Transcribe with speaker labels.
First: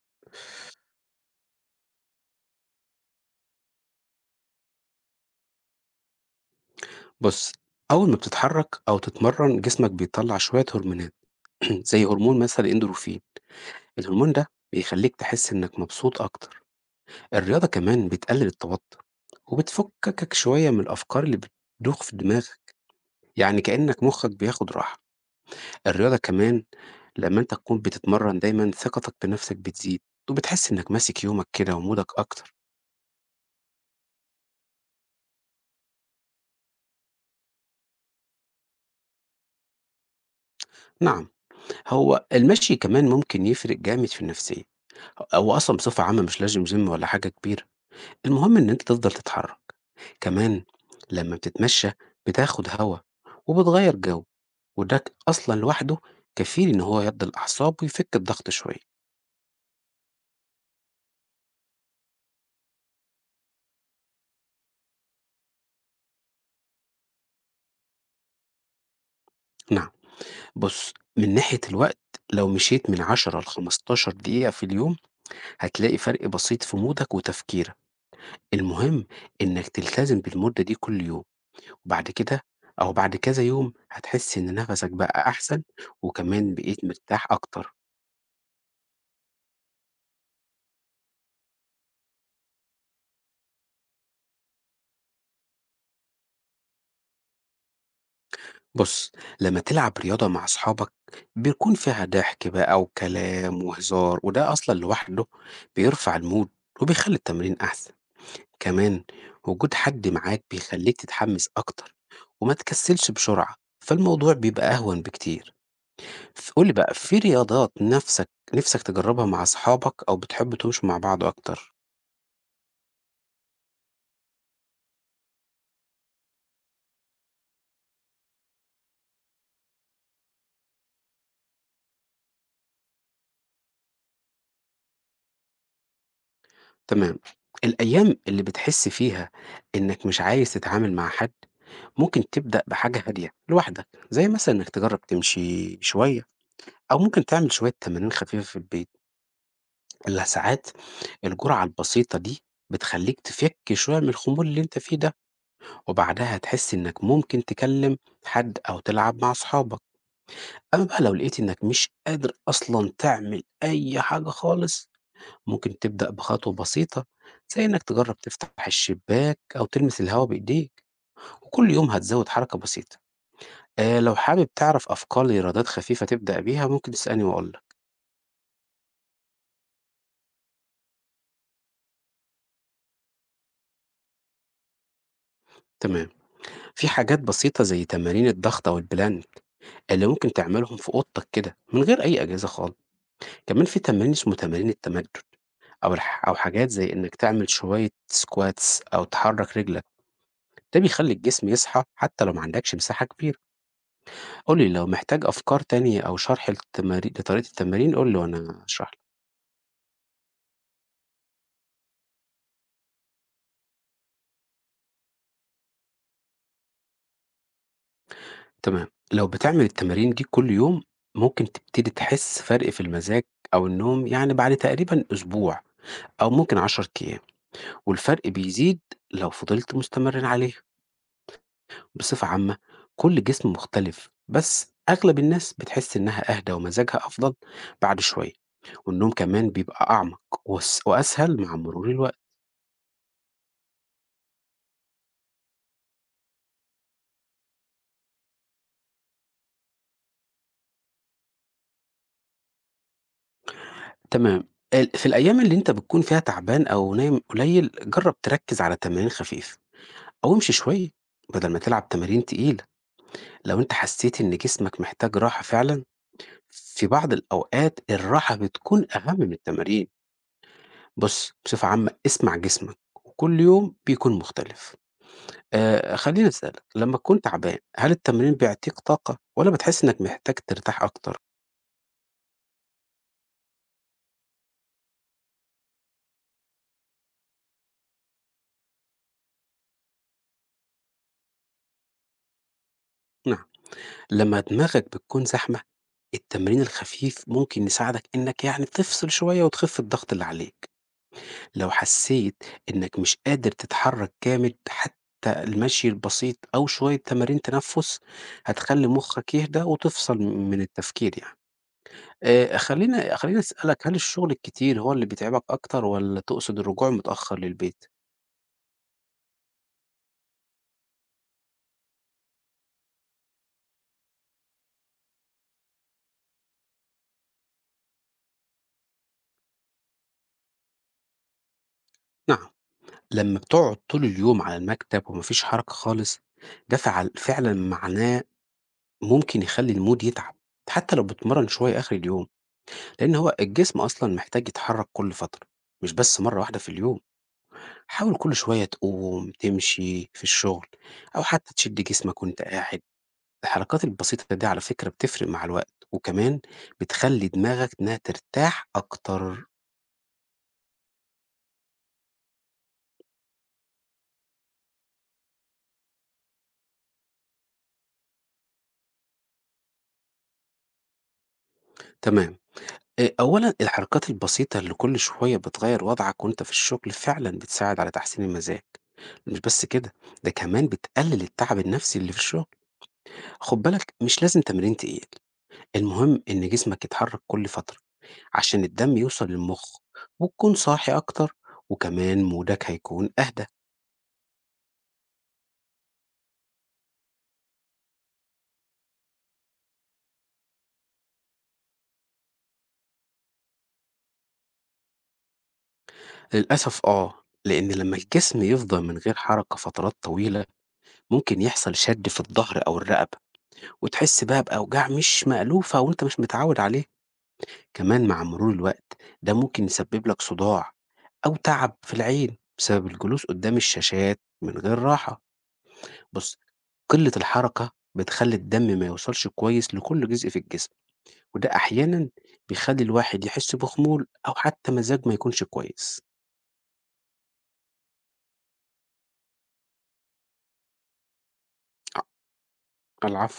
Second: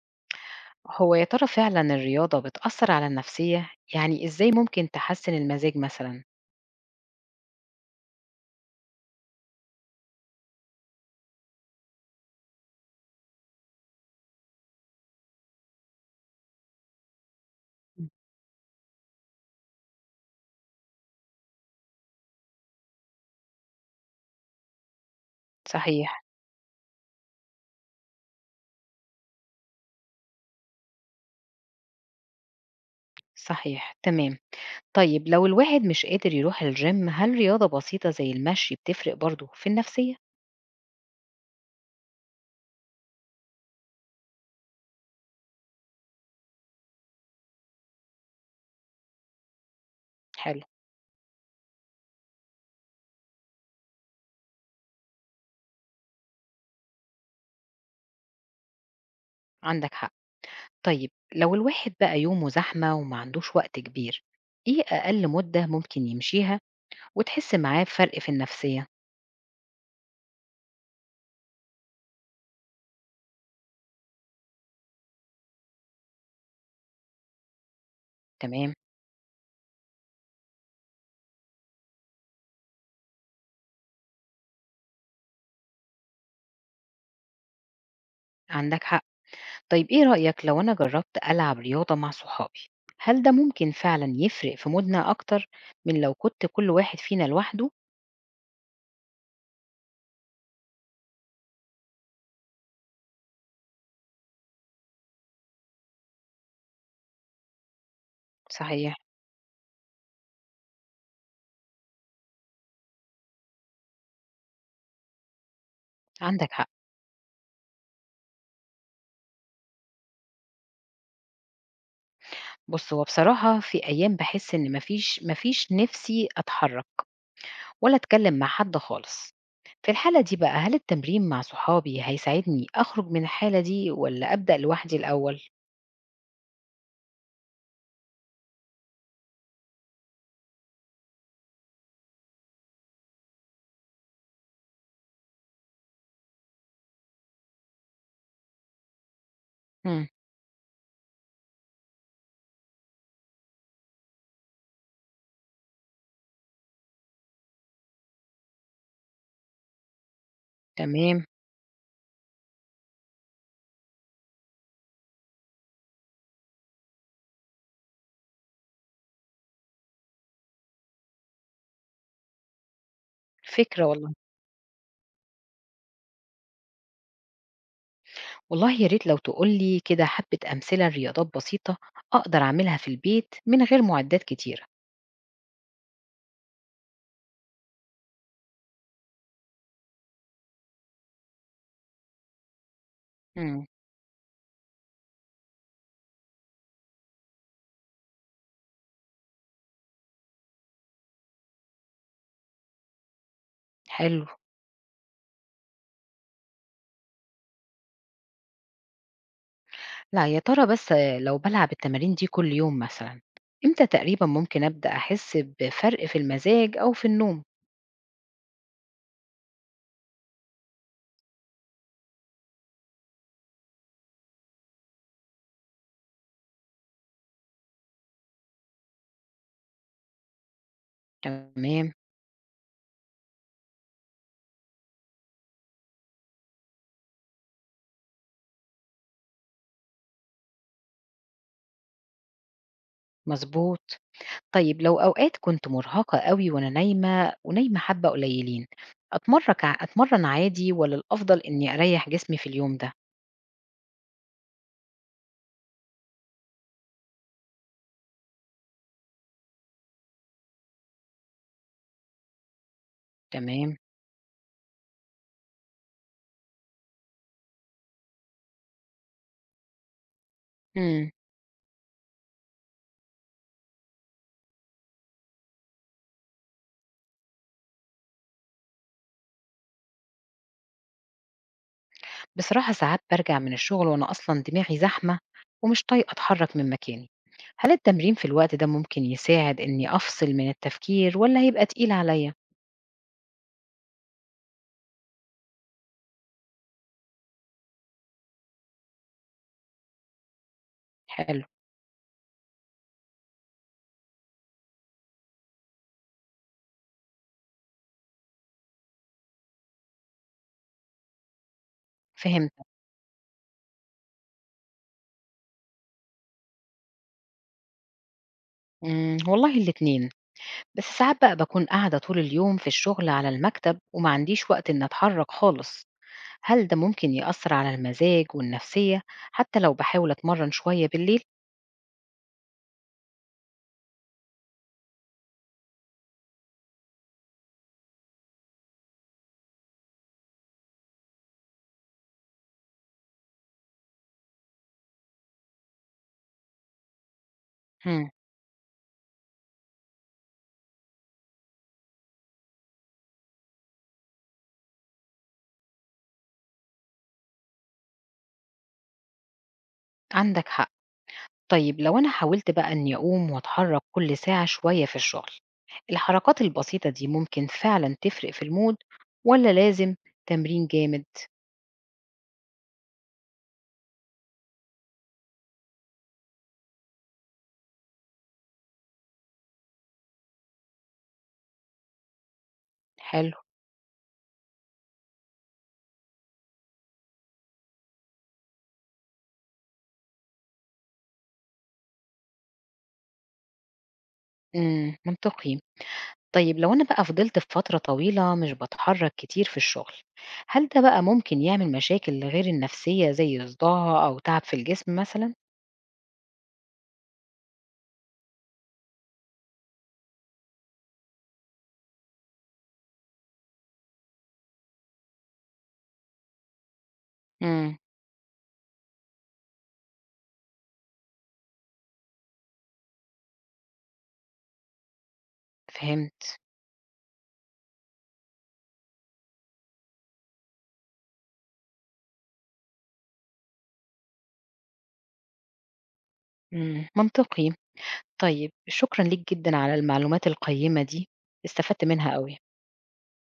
Speaker 1: هو يا ترى فعلا الرياضة بتأثر على النفسية؟ يعني إزاي ممكن تحسن المزاج مثلا؟
Speaker 2: بُص، أول ما بتتحرك أو تتمرن جسمك بيطلّع شوية هرمونات زي هرمون مثلًا الإندروفين. الهرمون ده بيخلّيك تحس إنك مبسوط أكتر، الرياضة
Speaker 1: مم.
Speaker 2: كمان بتقلل التوتر، وبتفكّكك شوية من الأفكار اللي بتدوخ في دماغك، يعني كإنك مخك بياخد راحة. الرياضة
Speaker 1: صحيح.
Speaker 2: كمان لمّا أنت تكون بتتمرن دايمًا ثقتك بنفسك بتزيد، وبتحس إنك ماسك يومك كده ومودك أكتر.
Speaker 1: صحيح تمام. طيب لو الواحد مش قادر يروح الجيم هل رياضة بسيطة زي المشي بتفرق برضه في النفسية؟
Speaker 2: نعم، هو المشي كمان ممكن يفرق جامد في النفسية، هو أصلًا بصفة عامة مش لازم gym ولا حاجة كبيرة. المهم إن أنت تفضل تتحرك،
Speaker 1: حلو.
Speaker 2: كمان لمّا بتتمشى بتاخد هوا وبتغيّر جو، وده ك أصلًا لوحده كفيل إن هو يهدّي الأعصاب ويفك الضغط شوية.
Speaker 1: عندك حق. طيب لو الواحد بقى يومه زحمة وما عندوش وقت كبير، إيه أقل مدة ممكن يمشيها وتحس معاه بفرق في النفسية؟
Speaker 2: نعم، بُص من ناحية الوقت لو مشيت من 10 ل15 دقيقة في اليوم هتلاقي فرق بسيط في مودك وتفكيرك.
Speaker 1: تمام.
Speaker 2: المهم إنك تلتزم بالمدة دي كل يوم، وبعد كده أو بعد كذا يوم هتحس إن نفسك بقى أحسن وكمان بقيت مرتاح أكتر.
Speaker 1: عندك حق. طيب إيه رأيك لو أنا جربت ألعب رياضة مع صحابي؟ هل ده ممكن فعلا يفرق في مودنا أكتر من لو كنت كل واحد فينا لوحده؟
Speaker 2: بُص، لمّا تلعب رياضة مع أصحابك بيكون فيها ضحك بقى وكلام وهزار، وده أصلًا لوحده بيرفع المود وبيخلّي التمرين أحسن.
Speaker 1: صحيح.
Speaker 2: كمان وجود حد معاك بيخلّيك تتحمس أكتر وما تكسّلش بسرعة، فالموضوع بيبقى أهون بكتير. ف
Speaker 1: عندك
Speaker 2: قُل
Speaker 1: حق.
Speaker 2: لي بقى في رياضات نفسك نِفْسك تجرّبها مع أصحابك أو بتحبّوا تمشوا مع بعض أكتر؟
Speaker 1: بص، هو بصراحة في أيام بحس إن مفيش نفسي أتحرك ولا أتكلم مع حد خالص. في الحالة دي بقى هل التمرين مع صحابي هيساعدني أخرج من الحالة دي ولا أبدأ لوحدي الأول؟
Speaker 2: تمام، الأيام اللي بتحس فيها إنّك مش عايز تتعامل مع حد ممكن تبدأ بحاجة هادية لوحدك زي مثلا إنك تجرب تمشي شوية أو ممكن تعمل شوية تمارين خفيفة في البيت.
Speaker 1: مم.
Speaker 2: اللي ساعات الجرعة البسيطة دي بتخليك تفك شوية من الخمول اللي أنت فيه ده، وبعدها هتحس إنك ممكن تكلم حد أو تلعب مع أصحابك. أما بقى لو
Speaker 1: تمام.
Speaker 2: لقيت إنك مش قادر أصلا تعمل أي حاجة خالص ممكن تبدأ بخطوة بسيطة زي إنك تجرب تفتح الشباك أو تلمس الهواء بإيديك، وكل يوم هتزود حركة بسيطة.
Speaker 1: فكرة والله.
Speaker 2: لو حابب تعرف أفكار لإيرادات خفيفة تبدأ بيها، ممكن تسألني وأقول لك.
Speaker 1: والله يا ريت لو تقولي كده حبة أمثلة لرياضات بسيطة أقدر أعملها في البيت من غير معدات كتيرة.
Speaker 2: تمام. في حاجات بسيطة زي تمارين الضغط أو البلانك اللي ممكن تعملهم في أوضتك كده من غير أي أجهزة خالص. كمان
Speaker 1: امم
Speaker 2: في تمارين اسمه تمارين التمدد أو الح أو حاجات زي إنك تعمل شوية squats أو تحرك رجلك، ده بيخلي الجسم يصحى حتى لو ما عندكش مساحة كبيرة.
Speaker 1: حلو.
Speaker 2: قُل لي لو محتاج أفكار تانية أو شرح للتمارين لطريقة التمارين قُل لي وأنا أشرح لك.
Speaker 1: لا، يا ترى بس لو بلعب التمارين دي كل يوم مثلا إمتى تقريبا ممكن أبدأ أحس بفرق في المزاج أو في النوم؟
Speaker 2: تمام. لو بتعمل التمارين دي كل يوم، ممكن تبتدي تحس فرق في المزاج أو النوم يعني بعد تقريبًا أسبوع أو ممكن 10 أيام، والفرق بيزيد لو فضلت مستمر عليه.
Speaker 1: تمام.
Speaker 2: بصفة عامة، كل جسم مختلف، بس أغلب الناس بتحس إنها أهدى ومزاجها أفضل بعد شوية، والنوم كمان بيبقى أعمق وأس وأسهل مع مرور الوقت.
Speaker 1: مظبوط. طيب لو أوقات كنت مرهقة قوي وأنا نايمة ونايمة حبة قليلين، أتمرن عادي ولا الأفضل إني أريح جسمي في اليوم ده؟
Speaker 2: تمام. ال في الأيام اللي أنت بتكون فيها تعبان أو نايم قليل، جرب تركز على تمارين خفيفة. أو امشي شوية بدل ما تلعب تمارين تقيلة. لو أنت
Speaker 1: تمام.
Speaker 2: حسيت إن جسمك محتاج راحة فعلًا، في بعض الأوقات الراحة بتكون أهم من التمارين.
Speaker 1: مم.
Speaker 2: بُص بصفة عامة اسمع جسمك وكل يوم بيكون مختلف. خلّيني أسألك لمّا تكون تعبان هل التمرين بيعطيك طاقة والّا بتحس إنك محتاج ترتاح أكتر؟
Speaker 1: بصراحة ساعات برجع من الشغل وأنا أصلا دماغي زحمة ومش طايقة أتحرك من مكاني. هل التمرين في الوقت ده ممكن يساعد إني أفصل من التفكير ولا هيبقى تقيل عليا؟
Speaker 2: نعم، لمّا دماغك بتكون زحمة التمرين الخفيف ممكن يساعدك إنك يعني تفصل شوية وتخف الضغط اللي عليك.
Speaker 1: حلو.
Speaker 2: لو حسيت إنك مش قادر تتحرك جامد حتى المشي البسيط أو شوية تمارين تنفس هتخلي مخك يهدى وتفصل من التفكير يعني.
Speaker 1: فهمت.
Speaker 2: آه، خلينا أسألك هل الشغل الكتير هو اللي بيتعبك أكتر ولا تقصد الرجوع متأخر للبيت؟
Speaker 1: مم. والله الاتنين. بس ساعات بقى بكون قاعدة طول اليوم في الشغل على المكتب وما عنديش وقت إن أتحرك خالص. هل ده ممكن يأثر على المزاج والنفسية حتى لو بحاول أتمرن شوية بالليل؟
Speaker 2: نعم، لما بتقعد طول اليوم على المكتب ومفيش حركة خالص ده فعلا معناه ممكن يخلي المود يتعب حتى لو بتمرن شوية آخر اليوم، لأن هو الجسم أصلا محتاج يتحرك كل فترة مش بس مرة واحدة في اليوم.
Speaker 1: مم.
Speaker 2: حاول كل شوية تقوم، تمشي في الشغل، أو حتى تشد جسمك وأنت قاعد. الحركات البسيطة دي على فكرة بتفرق مع الوقت، وكمان بتخلي دماغك إنها ترتاح أكتر.
Speaker 1: عندك حق. طيب لو أنا حاولت بقى إني أقوم وأتحرك كل ساعة شوية في الشغل، الحركات البسيطة دي ممكن فعلا تفرق في المود ولا لازم تمرين جامد؟
Speaker 2: تمام، أولًا الحركات البسيطة اللي كل شوية بتغير وضعك وأنت في الشغل فعلًا بتساعد على تحسين المزاج. مش بس كده، ده كمان بتقلل التعب النفسي اللي في الشغل.
Speaker 1: حلو،
Speaker 2: خد بالك مش لازم تمرين تقيل، المهم إن جسمك يتحرك كل فترة. عشان الدم يوصل للمخ وتكون صاحي أكتر وكمان مودك هيكون أهدى.
Speaker 1: منطقي. طيب لو أنا بقى فضلت في فترة طويلة مش بتحرك كتير في الشغل، هل ده بقى ممكن يعمل مشاكل غير النفسية زي صداع أو تعب في الجسم مثلا؟
Speaker 2: للأسف آه، لأن لما الجسم يفضل من غير حركة فترات طويلة ممكن يحصل شد في الظهر أو الرقبة وتحس بقى بأوجاع مش مألوفة وأنت مش متعود عليه.
Speaker 1: امم
Speaker 2: كمان مع مرور الوقت ده ممكن يسبب لك صداع أو تعب في العين بسبب الجلوس قدام الشاشات من غير راحة. بص
Speaker 1: فهمت.
Speaker 2: قلة الحركة بتخلي الدم ما يوصلش كويس لكل جزء في الجسم، وده أحيانًا بيخلّي الواحد يحس بخمول أو حتى مزاج ما يكونش كويس.
Speaker 1: منطقي. طيب شكرا ليك جدا على المعلومات القيمة دي، استفدت منها أوي.
Speaker 2: أ العفو.